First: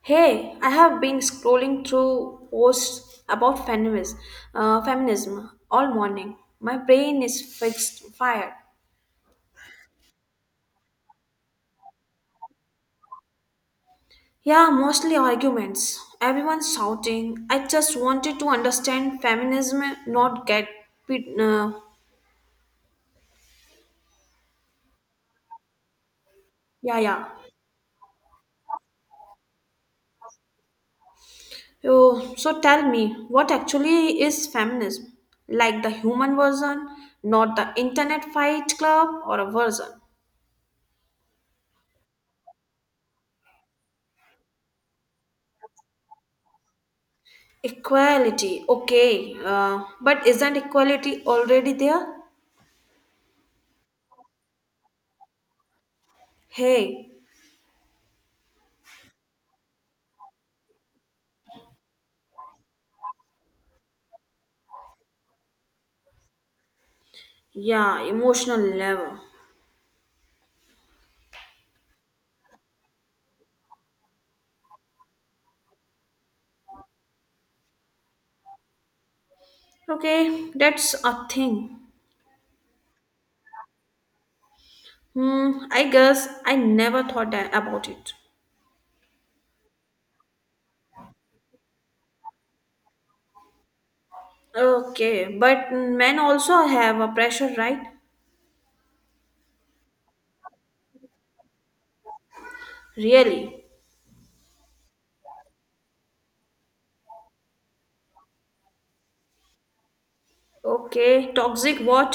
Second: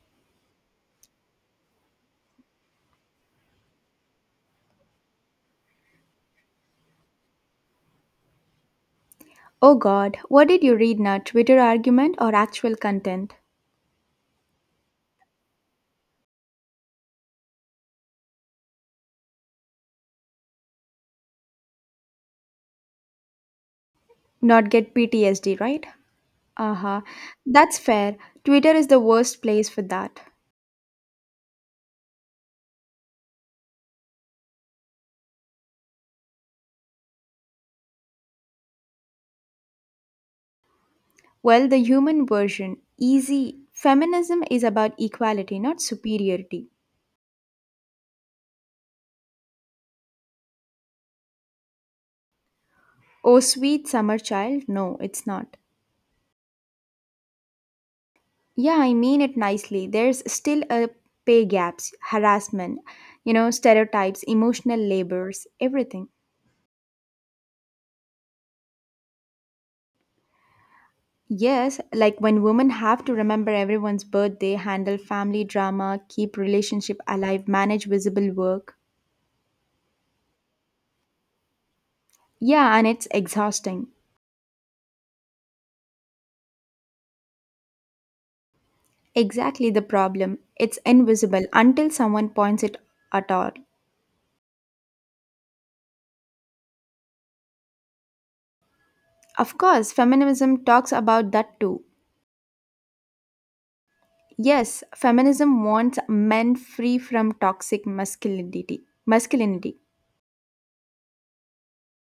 Hey, I have been scrolling through posts about feminism, feminism all morning. My brain is fixed fired. Oh god, what did you read now? Twitter argument or actual content? Yeah, mostly arguments. Everyone shouting. I just wanted to understand feminism, not get. pit- Uh, Not get PTSD, right? Uh yeah, huh. yeah. That's fair. Twitter is the worst place for that. Oh, so tell me, what actually is feminism? Like the human version, not the internet fight club or a version? Well, the human version, easy. Feminism is about equality, not superiority. Equality, okay. But isn't equality already there? Oh, sweet summer child, no, it's not. Hey, Yeah, I mean it nicely. There's still a pay gaps, harassment, stereotypes, emotional labors, everything. yeah, emotional level. Yes, like when women have to remember everyone's birthday, handle family drama, keep relationship alive, manage visible work. Okay, that's a thing. Yeah, and it's exhausting. Hmm, I guess I never thought that about it. Exactly the problem. It's invisible until someone points it at all. Okay, but men also have a pressure, right? Of course, feminism talks about that too. Really? Yes, feminism wants men free from toxic masculinity. Masculinity. Okay, toxic what?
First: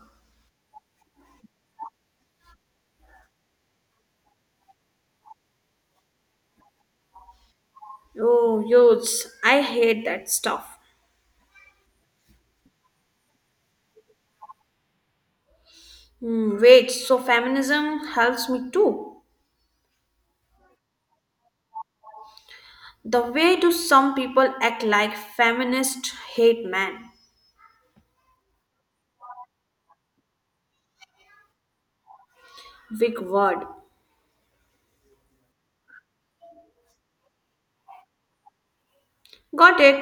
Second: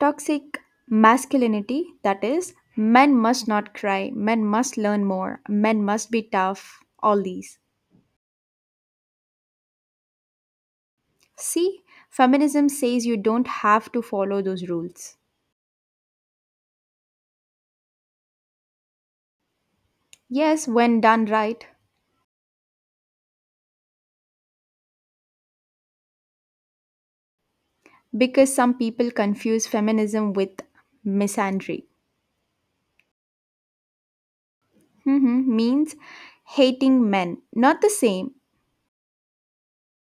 Toxic masculinity, that is, men must not cry, men must learn more, men must be tough, all these. Oh, youths, I hate that stuff. See, feminism says you don't have to follow those rules. Hmm, wait, so feminism helps me too? Yes, when done right, The way do some people act like feminist hate man? because some people confuse feminism with misandry. Big word. Hmm means hating men. Not the same. Got it.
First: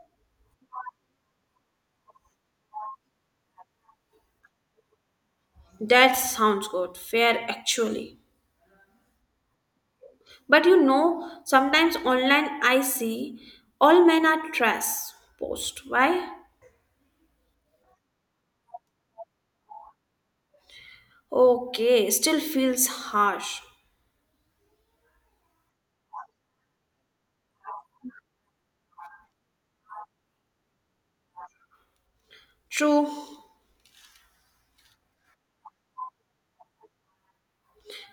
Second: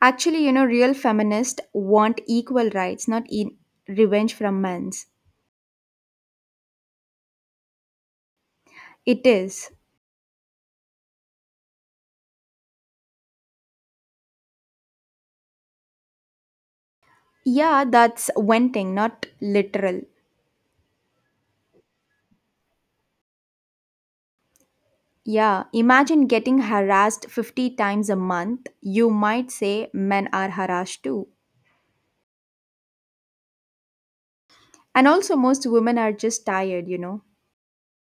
Actually, real feminists want equal rights, not revenge from men's. That sounds good. Fair actually. It is. But you know, sometimes online I see all men are trash post. Why? Yeah, that's venting, not literal. Okay, still feels harsh. Yeah, imagine getting harassed 50 times a month. You might say men are harassed too. True. And also, most women are just tired.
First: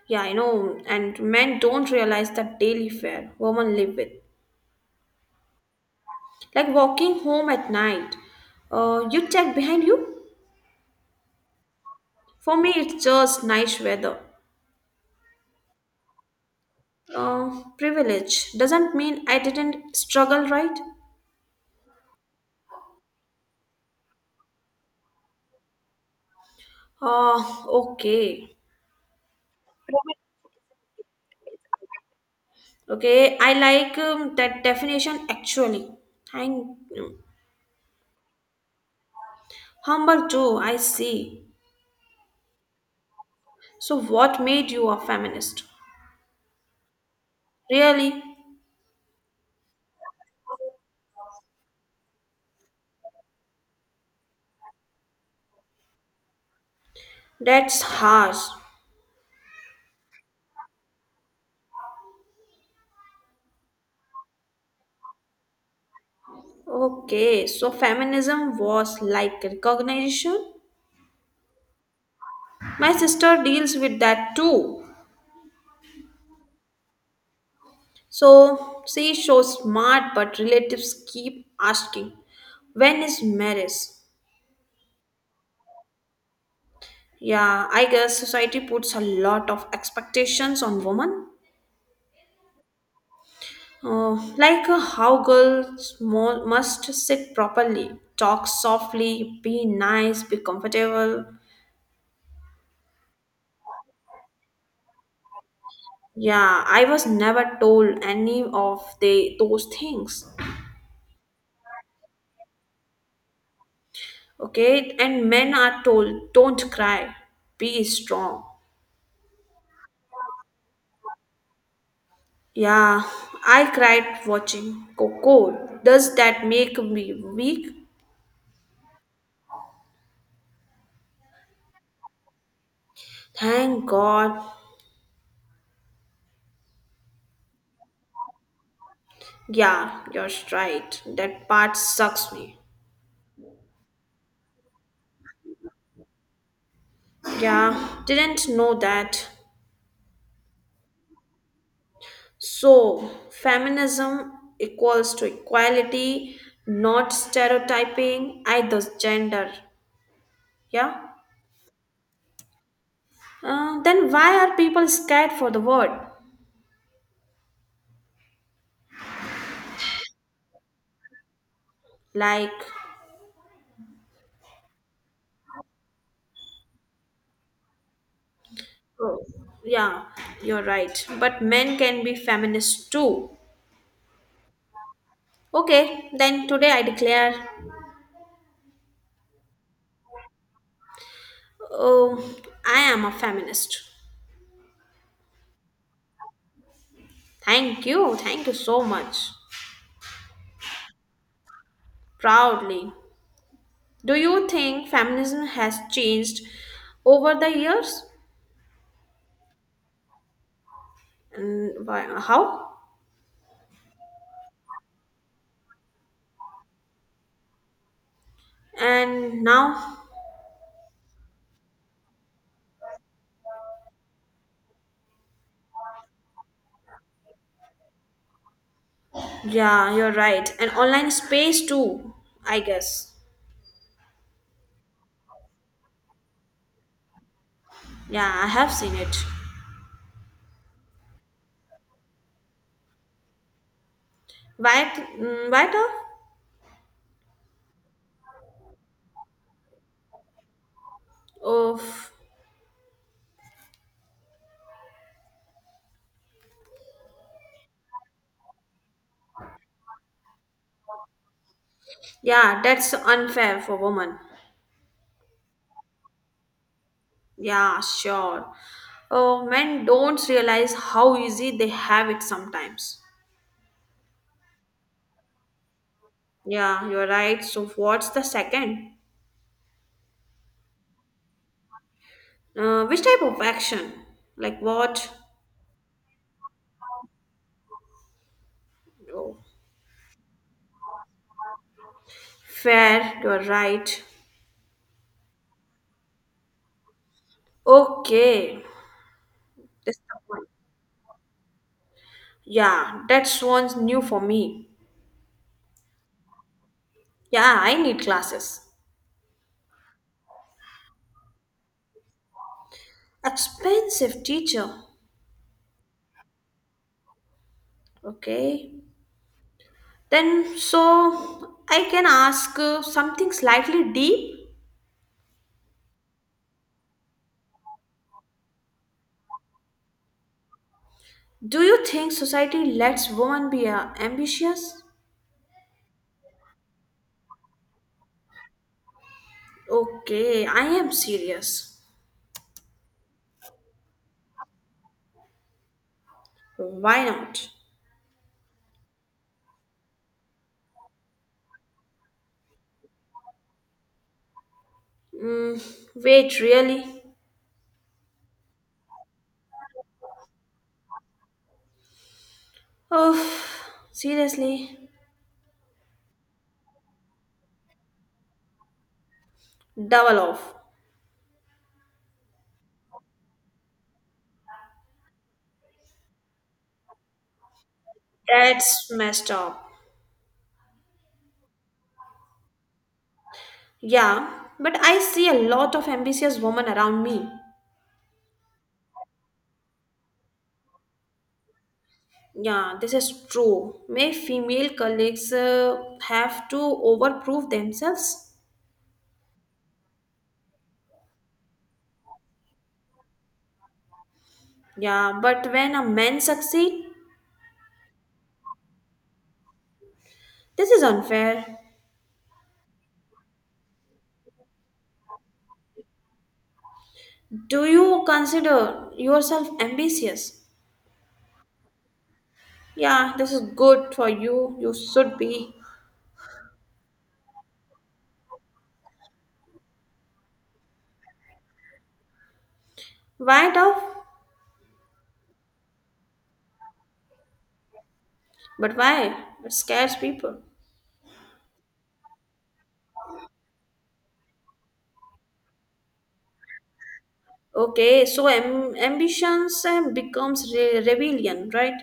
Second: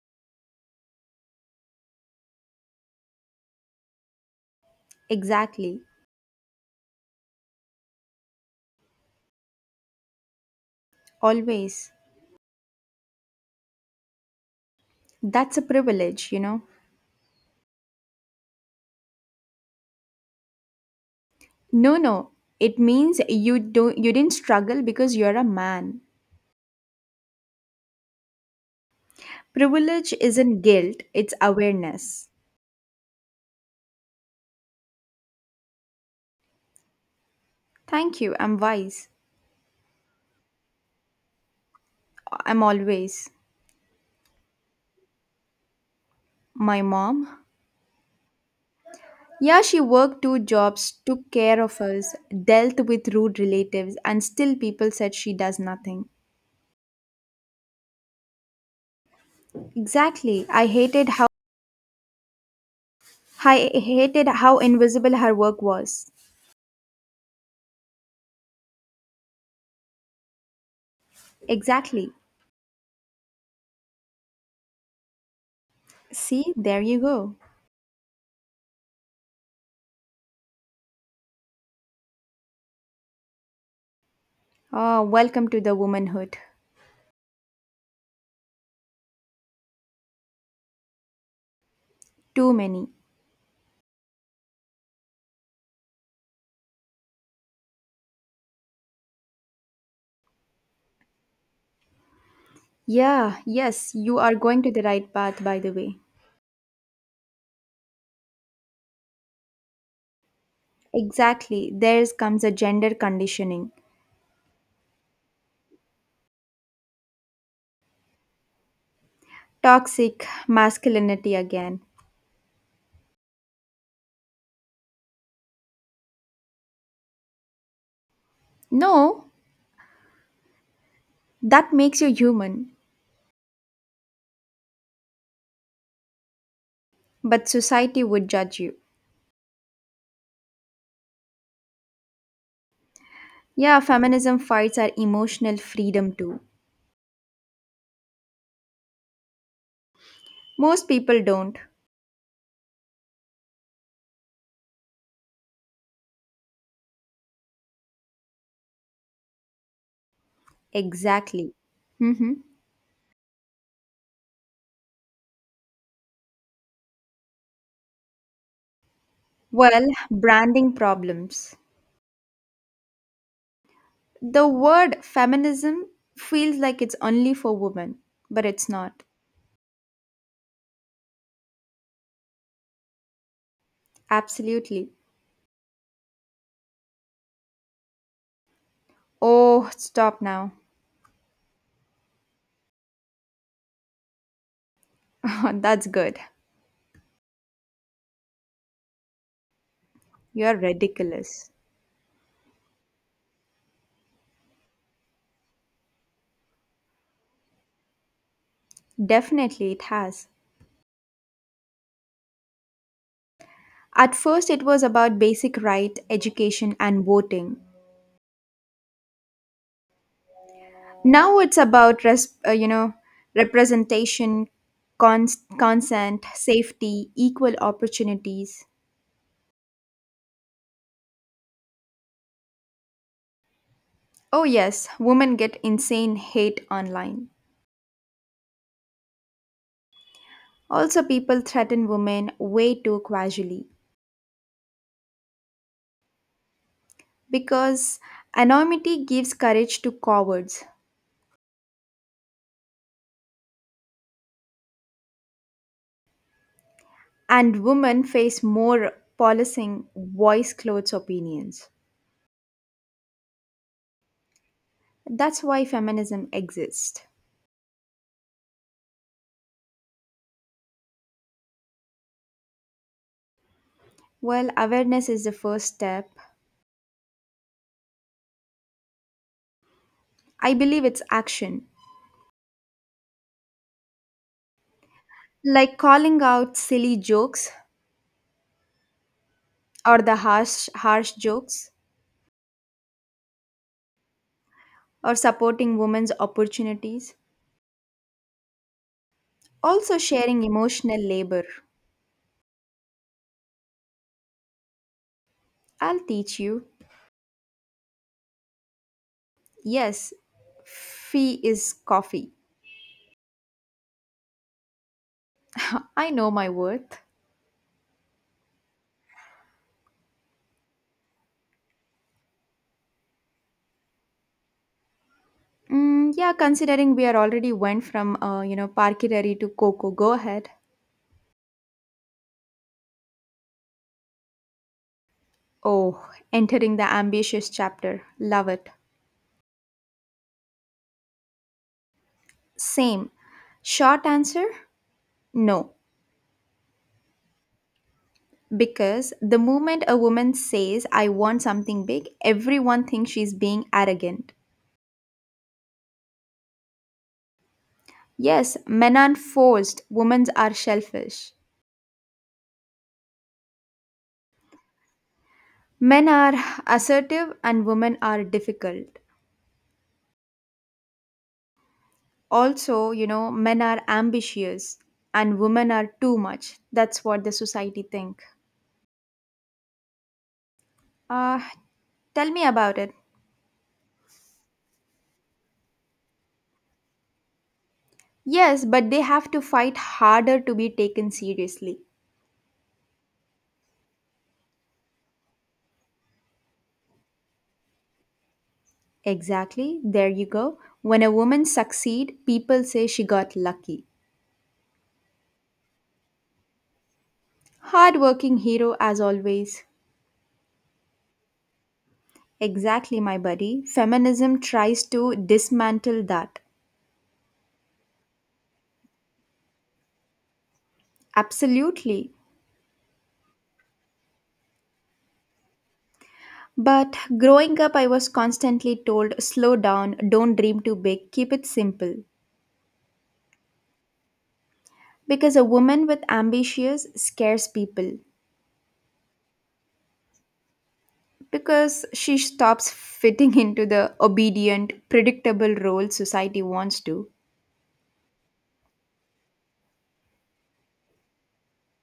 Yeah, I know. And men don't realize the daily fare women live with. Exactly. Like walking home at night. You check behind you? Always. For me, it's just nice weather. That's a privilege. Privilege doesn't mean I didn't struggle, right? No, no. It means you didn't struggle because you're a man. Ah, okay. Privilege isn't guilt, it's awareness. Okay, I like that definition actually. Thank you. Thank you. I'm wise. Humble too, I see. I'm always. So, what made you a feminist? My mom. Really? Yeah, she worked two jobs, took care of us, dealt with rude relatives, and still people said she does nothing. That's harsh. Exactly. I hated how invisible her work was. Okay, so feminism was like recognition. Exactly. My sister deals with that too. See, there you go. So she shows smart, but relatives keep asking, when is marriage? Ah, welcome to the womanhood. Yeah, I guess society puts a lot of expectations on women. Too many. Like how girls must sit properly, talk softly, be nice, be comfortable. Yeah, yes, you are going to the right path, by the way. Yeah, I was never told any of the those things. Exactly. There comes a gender conditioning. Okay, and men are told don't cry, be strong. Toxic masculinity again. Yeah, I cried watching Coco. Does that make me weak? No, that makes you human. Thank God. But society would judge you. Yeah, you're right. That part sucks me. Yeah, feminism fights our emotional freedom too. Yeah, didn't know that. Most people don't. So, feminism equals to equality, not stereotyping either gender. Yeah? Exactly. Hmm. Then why are people scared for the word? Well, branding problems. Like, The word feminism feels like it's only for women, but it's not. oh, yeah, you're right. But men can be feminists too. Absolutely. Okay, then today I declare, Oh, stop now. oh, I am a feminist. That's good. Thank you so much. You're ridiculous. Proudly. Do you think feminism has changed over the years? Definitely, it has. And why, how? At first, it was about basic right, education, and voting. And now? Now it's about representation, consent, safety, equal opportunities. Yeah, you're right. And online space too, I guess. Oh yes, women get insane hate online. Yeah, I have seen it. Also, people threaten women way too casually Wiped, wiped off? because anonymity gives courage to cowards, Oh, and women face more policing, voice, clothes, opinions. yeah, that's unfair for women. That's why feminism exists. Yeah, sure. Oh, men don't realize how easy they have it sometimes. Well, awareness is the first step. Yeah, you're right. So, what's the second? I believe it's action. Which type of action? Like what? Like calling out silly jokes Oh, or the harsh jokes fair, you're right. or supporting women's opportunities, Okay, also that's the sharing point. emotional labor. Yeah, that's one's new for me. I'll teach you. Yeah, I need classes. Yes, fee is coffee. Expensive teacher. I know my worth. Okay. Then, so I can ask something slightly deep. Mm, yeah, considering we are already went from parkirari to coco, go ahead. Do you think society lets women be ambitious? Oh, entering the ambitious chapter, love it. Okay, I am serious. Same. Short answer, no. Why not? Because the moment a woman says, I want something big, everyone thinks she's being arrogant. Mm, wait, really? Yes, men are forced, women are selfish. Oh, seriously, Men are assertive and women are difficult. double off. Also, men are ambitious and women are too much. That's what the society think. That's messed up. Uh, Tell me about it. Yeah, but I see a lot of ambitious women around me. Yes, but they have to fight harder to be taken seriously. Yeah, this is true. May female colleagues have to overprove themselves. Exactly, there you go. When a woman succeed, people say she got lucky. Yeah, but when a man succeed, Hardworking hero as always. this is unfair. Exactly, my buddy. Feminism tries to dismantle that. Do you consider yourself ambitious? Absolutely. Yeah, this is good for you. You should be. But growing up, I was constantly told slow down, don't dream too big, keep it simple. Why tough? Because a woman with ambitions scares people. But why? It scares people. Because she stops fitting into the obedient, predictable role society wants to. Okay, so ambitions becomes rebellion, right?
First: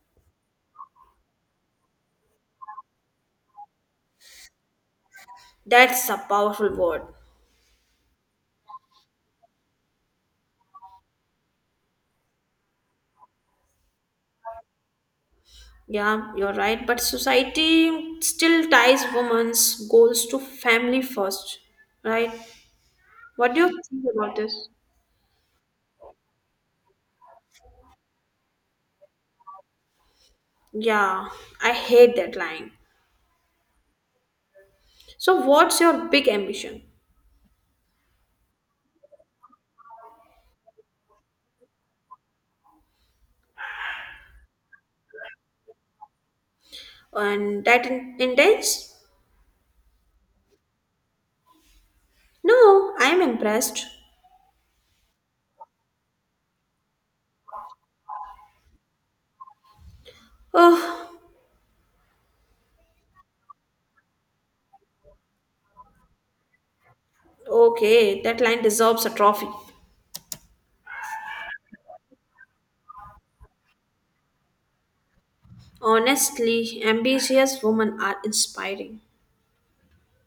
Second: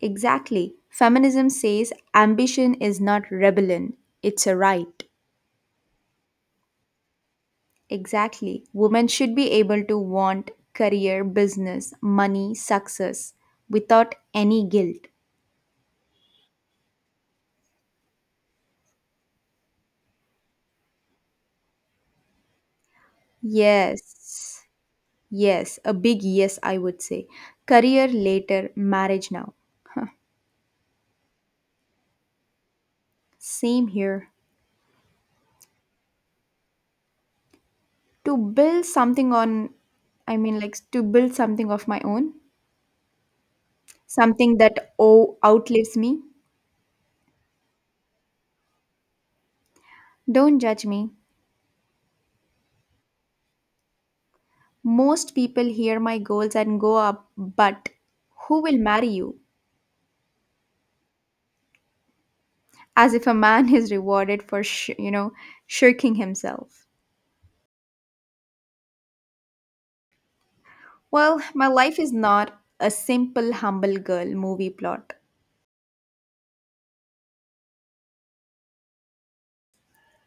Exactly. Feminism says ambition is not rebellion, it's a right. That's a powerful word. Exactly. Women should be able to want career, business, money, success without any guilt. Yeah, you're right. But society still ties women's goals to family first, right? What do you think about Yes. this? Yes. A big yes, I would say. Career later, marriage now. Huh. Yeah, I hate that line. Same here. So, what's your big ambition? To build something on, I mean, like to build something of my own, something that oh, outlives me. And that intense? Don't judge me. No, I'm impressed. Most people hear my goals and go up, but who will marry you? Oh, As if a man is rewarded for, shirking himself. okay, that line deserves a trophy. Well, my life is not a simple humble girl movie plot. Honestly, ambitious women are inspiring.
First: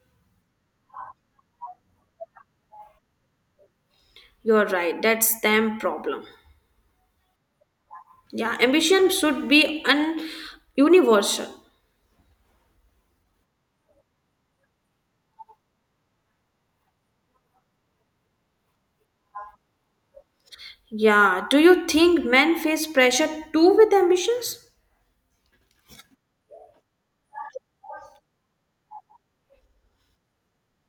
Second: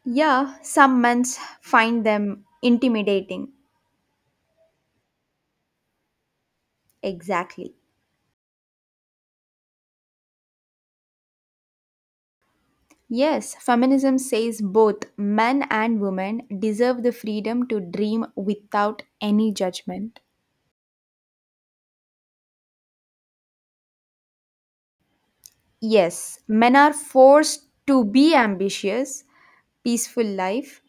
Yeah, some men find them intimidating. You're right. That's them problem. Exactly. Yeah, ambition should be un universal. Yes, feminism says both men and women deserve the freedom to dream without any judgment. Yeah. Do you think men face pressure too with ambitions? Yes, men are forced to be ambitious, peaceful life.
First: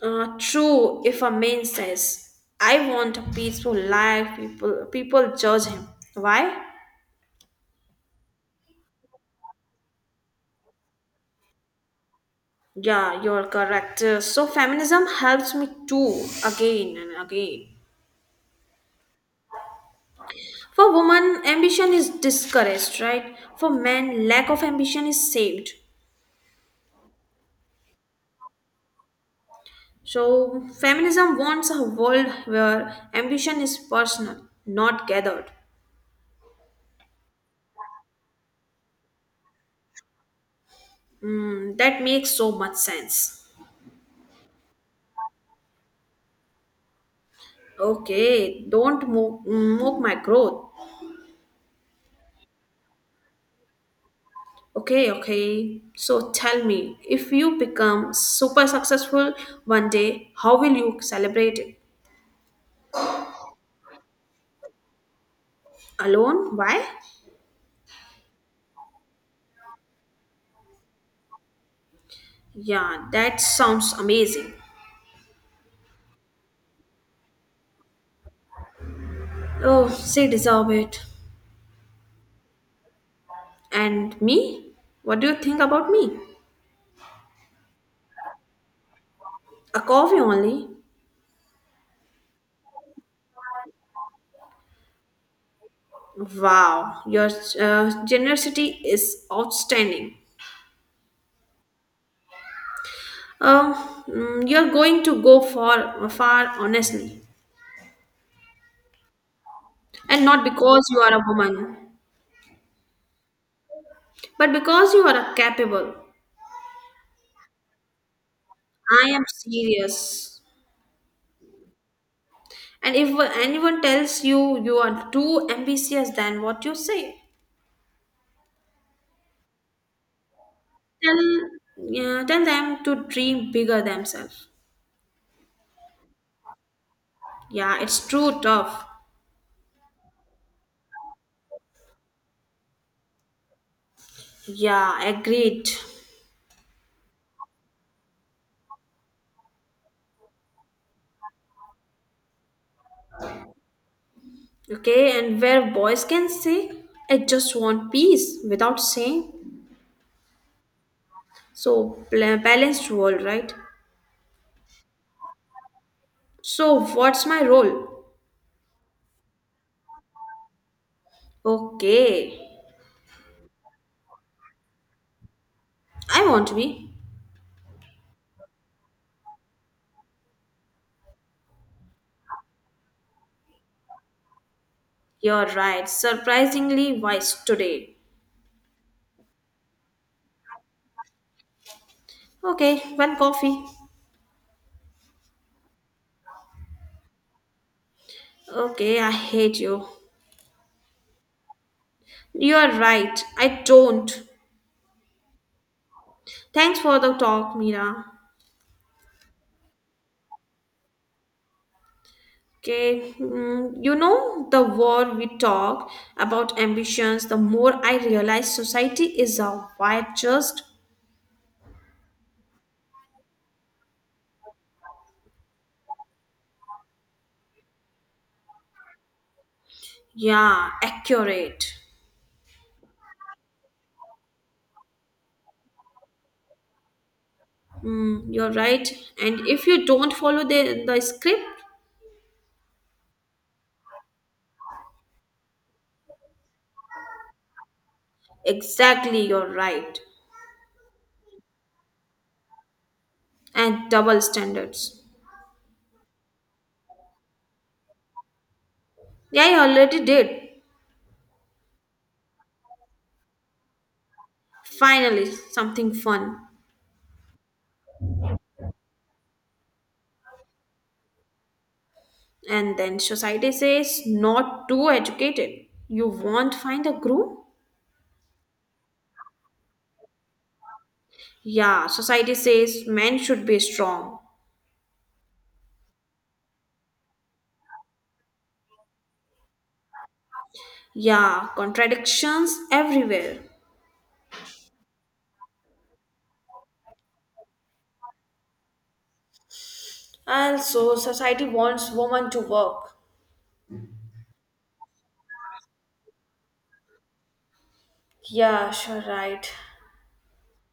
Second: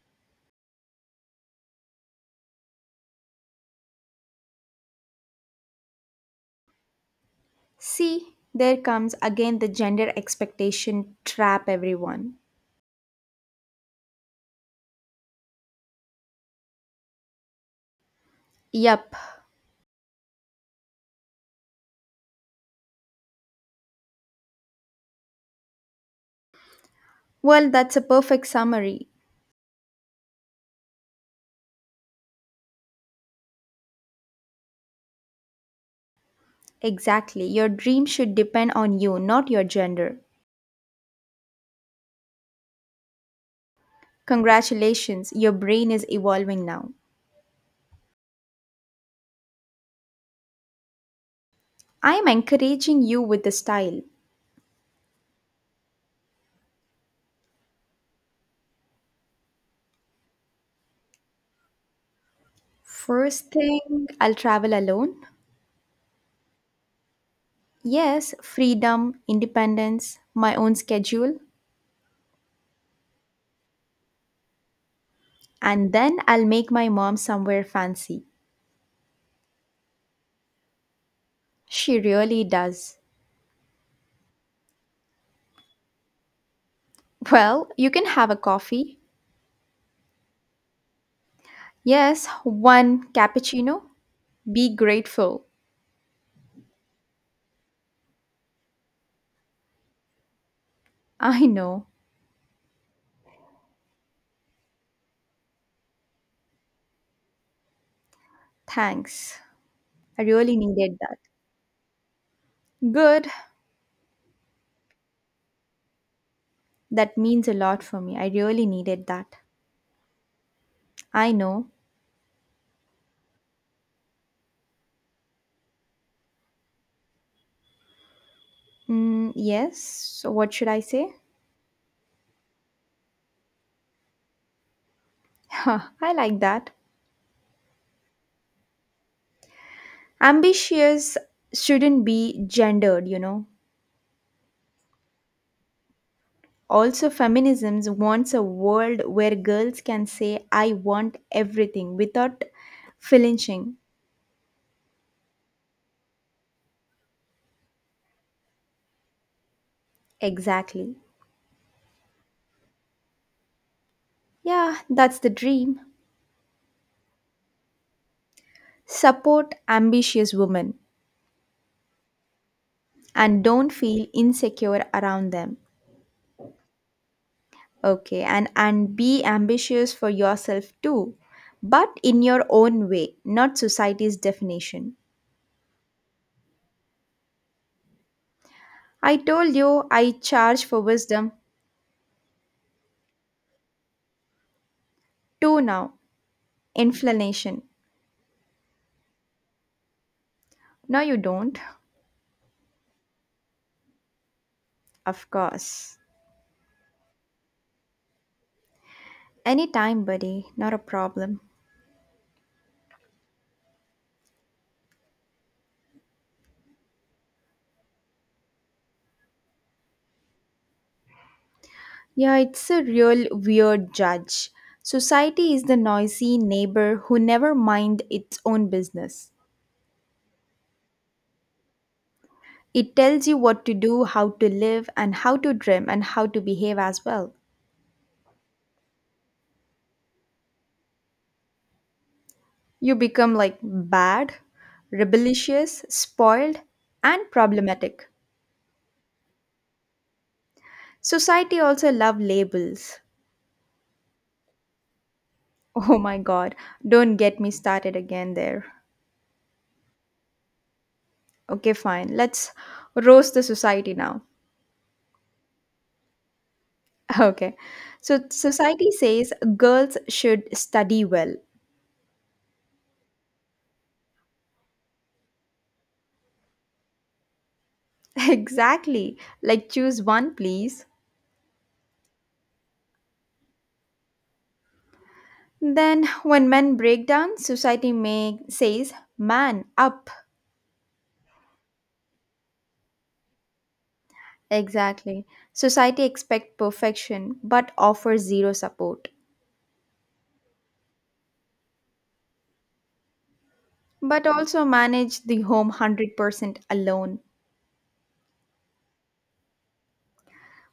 True. If a man says, "I want a peaceful life," people judge him. Why? See, there comes again the gender expectation trap, everyone. Yeah, you're correct. So feminism helps me too, again and again. Yup. For women, ambition is discouraged, right? For men, lack of ambition is saved. Well, that's a perfect summary. So, feminism wants a world where ambition is personal, not gathered. Exactly. Your dream should depend on you, not your gender. Mm, that makes so much sense. Congratulations, your brain is evolving now. Okay, don't mock my growth. I am encouraging you with the style. Okay, okay. So tell me, if you become super successful one day, how will you celebrate it? First thing, I'll travel alone. Alone? Why? Yes, freedom, independence, my own schedule. Yeah, that sounds amazing. And then I'll make my mom somewhere fancy. Oh, she deserve it. She really does. And me? What do you think about me? Well, you can have a coffee. A coffee only. Yes, one cappuccino. Be grateful. Wow, your generosity is outstanding. I know. Um, you're going to go for far honestly, Thanks. I and not really because needed you are that. a woman, Good. but because you are a capable. That means a lot for me. I really needed I am that. serious. I know. And if anyone tells you you are too ambitious than what you say, Mm, yes. So what should I say? tell yeah, tell them to dream bigger themselves. I like that. Yeah, it's true tough. Ambitious shouldn't be gendered. Yeah, agreed. Also, feminism wants a world where girls can say, I want everything without flinching. Okay, and where boys can say, I just want peace without saying. Exactly. So, balanced role, right? Yeah, that's the dream. So, what's my role? Support ambitious women Okay, and don't feel insecure around them. I want to be. Okay, and be ambitious for yourself too, but in your own way, not society's definition. You're right, surprisingly wise today. I told you I charge for wisdom Okay, one coffee. too now. Inflammation. Okay, I hate you. No, you don't. You're right, I don't. Of course. Thanks for the talk, Mira. Anytime, buddy. Not a problem. Okay, you know, the more we talk about ambitions, the more I realize society is a wide, just, Yeah, it's a real weird judge. Society is the noisy neighbor who never mind its own business. yeah, accurate. It tells you what to do, how to live, and how to dream, and how to behave as well. Mm, you're right. And if you don't follow the script, You become like bad, rebellious, spoiled, and problematic. exactly, you're right. Society also love labels. And double standards. Oh my god, don't get me started again there. Yeah, I already did. Okay, fine. Let's roast the society now. Finally, something fun. Okay. So society says girls should study well. And then society says, not too educated. You won't find a groom? Exactly. Like choose one, please. Yeah, society says men should be strong. Then when men break down, society may says man up. Yeah, contradictions everywhere. Exactly. Society expect perfection but offers zero support. Also, society wants women to work. But also manage the home 100% alone. Yeah, sure, right.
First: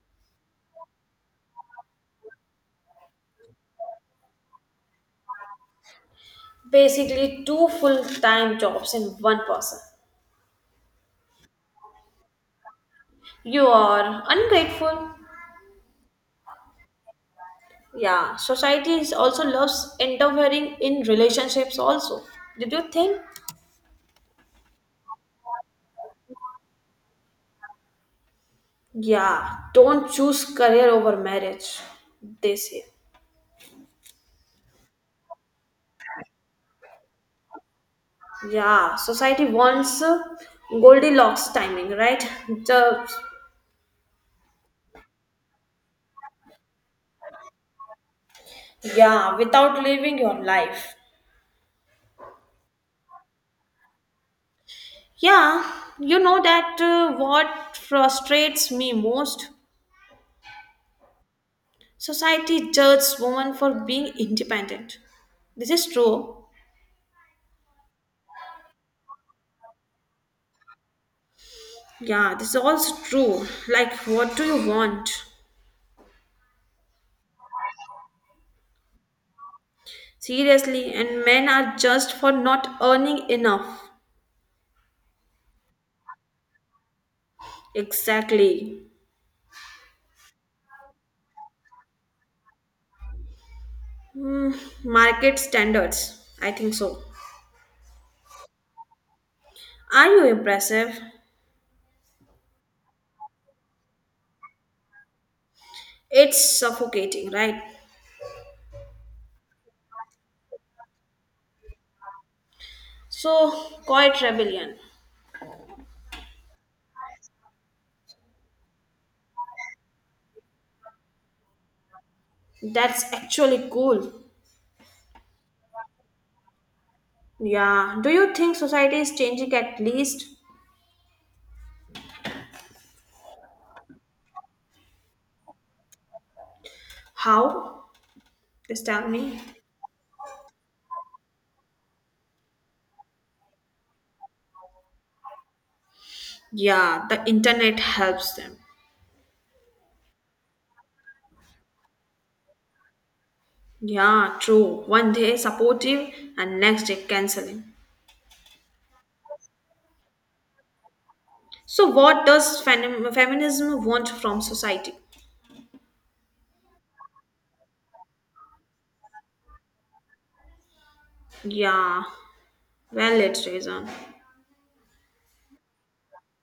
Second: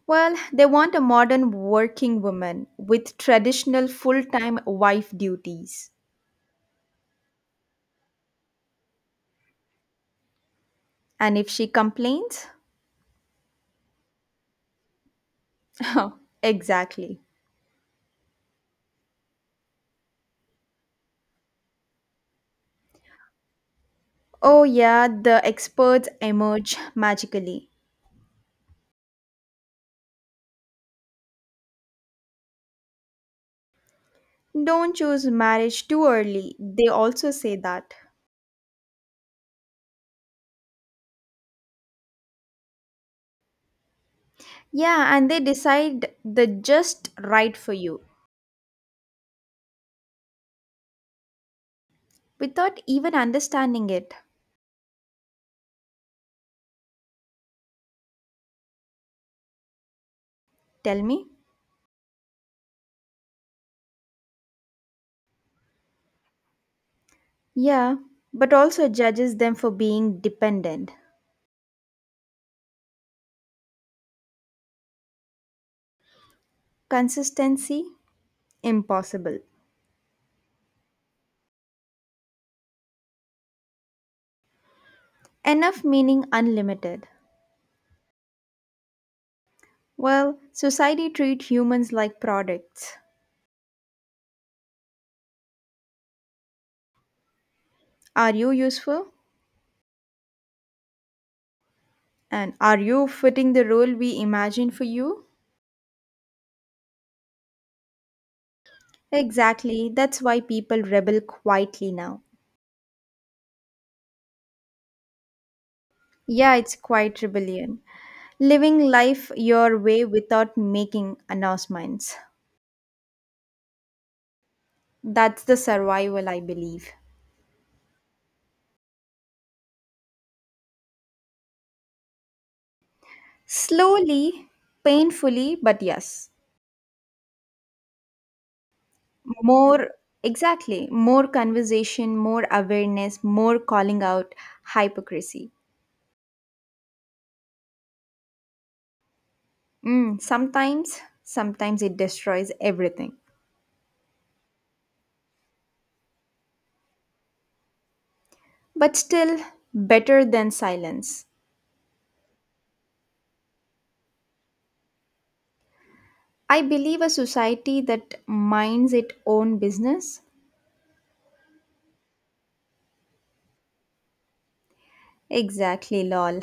Well, they want a modern working woman with traditional full-time wife duties. Basically, two full time jobs in one person. And if she complains, You are ungrateful. oh, exactly. Yeah, society is also loves interfering in relationships, also. Did you think? Oh, yeah, the experts emerge magically. Yeah, don't choose career over marriage, they say. Don't choose marriage too early. They also say that. Yeah, society wants Goldilocks timing, right? The Yeah, and they decide the just right for you yeah, without living your life. without even understanding it. Yeah, you know that what frustrates me most? Tell me? Society judges women for being independent. This is true. Yeah, but also judges them for being dependent. Yeah, this is also true. Like, what do you want? Consistency? Impossible. Seriously, and men are judged for not earning enough. Enough meaning unlimited. Exactly. Well, society treats humans like products. Hmm, market standards. I think so. Are you useful? Are you impressive? And are you fitting the role we imagine for you? It's suffocating, right? Exactly, that's why people rebel quietly now. So, quiet rebellion. Yeah, it's quite rebellion. Living life your way without making announcements. That's actually cool. That's the survival, I believe. Yeah. Do you think society is changing at least? Slowly, painfully, but yes. How? Just tell me. More, exactly, more conversation, more awareness, more calling out hypocrisy. Yeah, the internet helps them. Mm, sometimes, sometimes it destroys everything. Yeah, true. One day supportive and next day canceling. But still better than silence. So, what does feminism want from society? I believe a society that minds its own business. Yeah, valid reason. Exactly, lol.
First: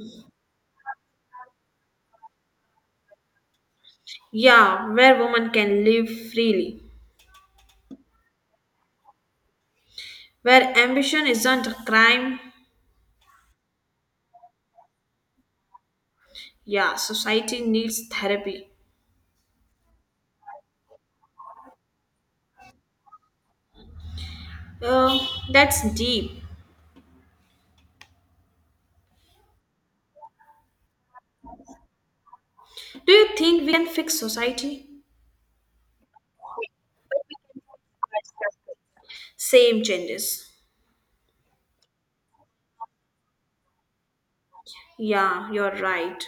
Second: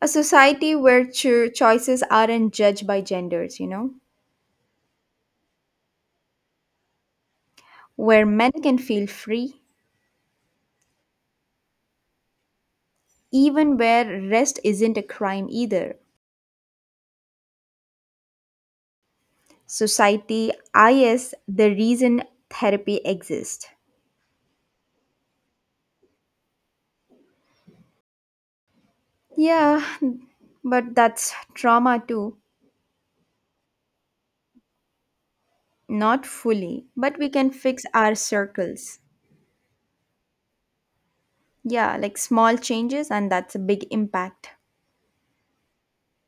A society where choices aren't judged by genders, Yeah, where women can live freely. where men can feel free, Where ambition isn't a crime. even where rest isn't a crime either. Yeah, society needs therapy. Society is the reason therapy exists. Uh, that's deep. Yeah, but that's trauma too. Do you think we can fix society? Not fully, but we can fix our circles. Same changes. Yeah, like small changes, and that's a big impact. Yeah, you're right.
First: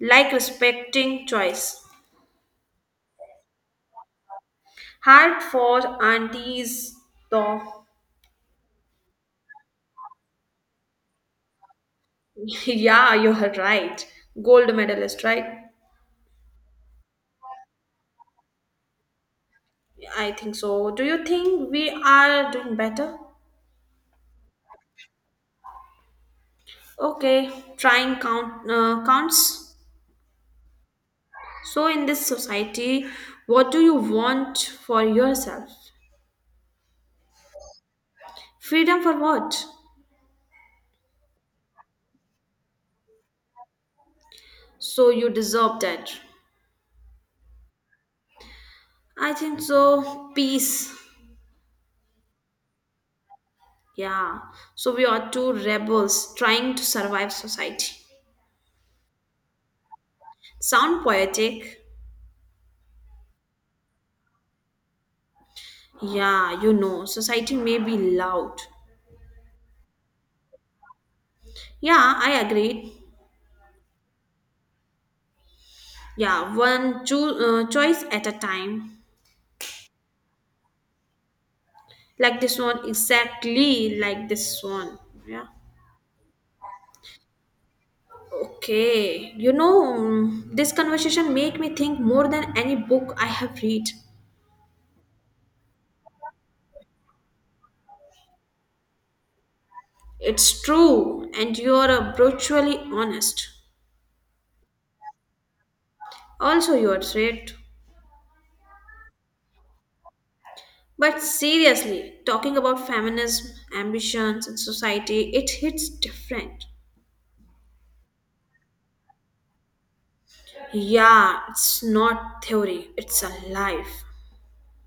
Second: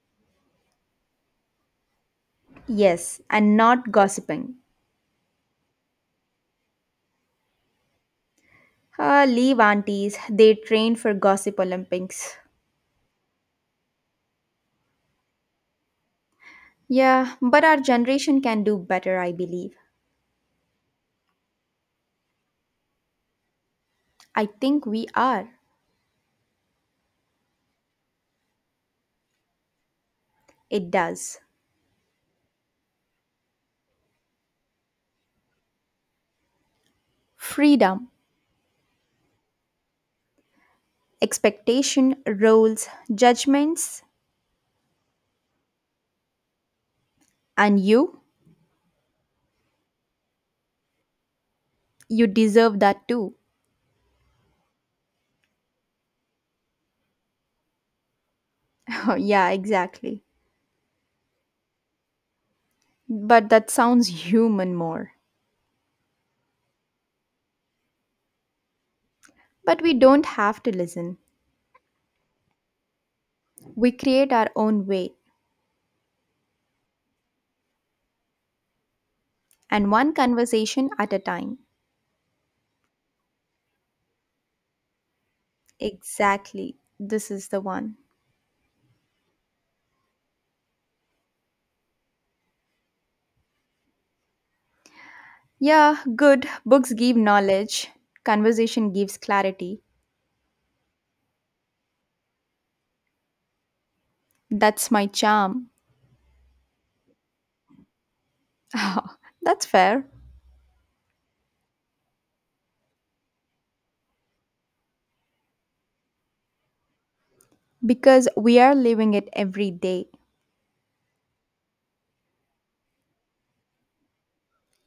Like respecting choice. Yes, and not gossiping. Hard for aunties, though. Ah, leave aunties, they train for gossip Olympics. Yeah, you're right. Gold medalist, right? Yeah, but our generation can do better, I believe. I think so. Do you think we are doing better? I think we are. Okay, trying counts. It does. So in this society, what do you want for yourself? Freedom, Freedom for what? expectation, roles, judgments, So you deserve that. and you, I think so. Peace. you deserve that too. Yeah. So we are two rebels trying to survive society. Yeah, exactly. Sound poetic? But that sounds human more. Yeah, you know, society may be loud. But we don't have to listen. Yeah, I agree. We create our own way. Yeah, one choice at a time. And one conversation at a time. Like this one, exactly like this one. Yeah. Exactly. This is the one. Okay. You know, this conversation make me think more than any book I have read. Yeah, good. Books give knowledge, conversation gives clarity. It's true, and you are brutally honest. That's my charm. Also, you are right. That's fair. But seriously, talking about feminism, ambitions, and society, it hits different. Because we are living it every day. Yeah, it's not theory, it's a life.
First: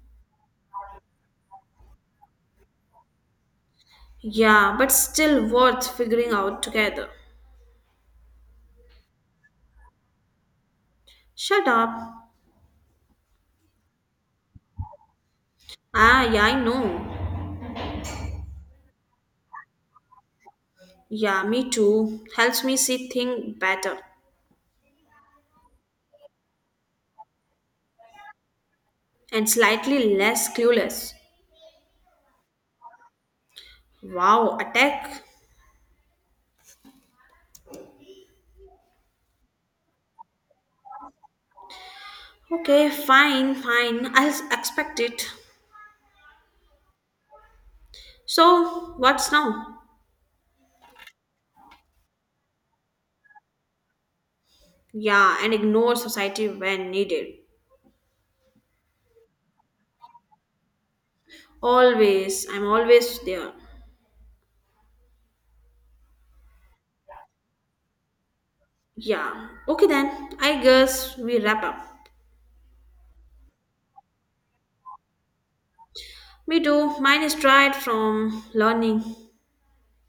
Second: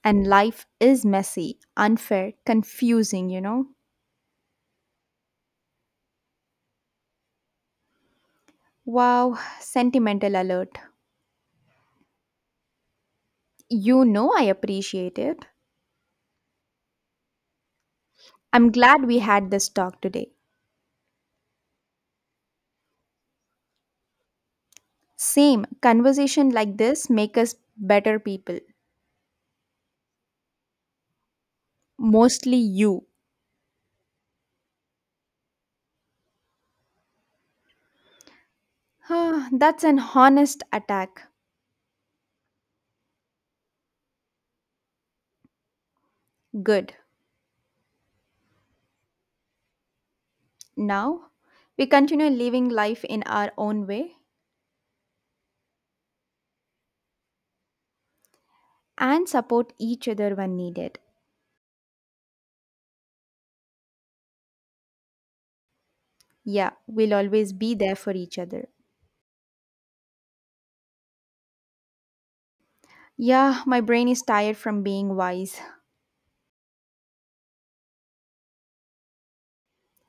And life is messy, unfair, confusing, Yeah, but still worth figuring out together. Wow, sentimental alert. Shut up. You know I appreciate it. Ah, yeah, I know. I'm glad we had this talk today. Yeah, me too. Helps me see things better Same, conversation like this make us better people. and slightly less clueless. Mostly you. Wow, attack. Ah, that's an honest attack. Okay, fine, fine. I'll expect it. Good. So, what's now? Now, we continue living life in our own way Yeah, and ignore society when needed. and support each other when needed. Always, I'm always there. Yeah, we'll always be there for each other. Yeah. Okay then, I guess we wrap up. Yeah, my brain is tired from being wise. Me too. Mine is tried from learning.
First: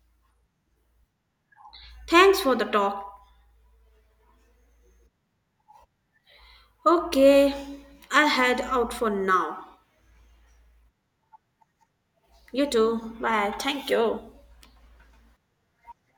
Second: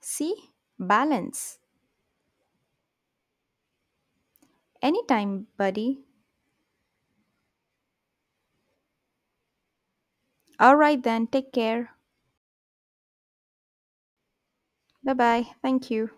See? Balance. Thanks for the talk. Anytime, buddy. Okay, I will head out for now. All right then, take care. You too. Bye. Thank you. Bye bye. Thank you.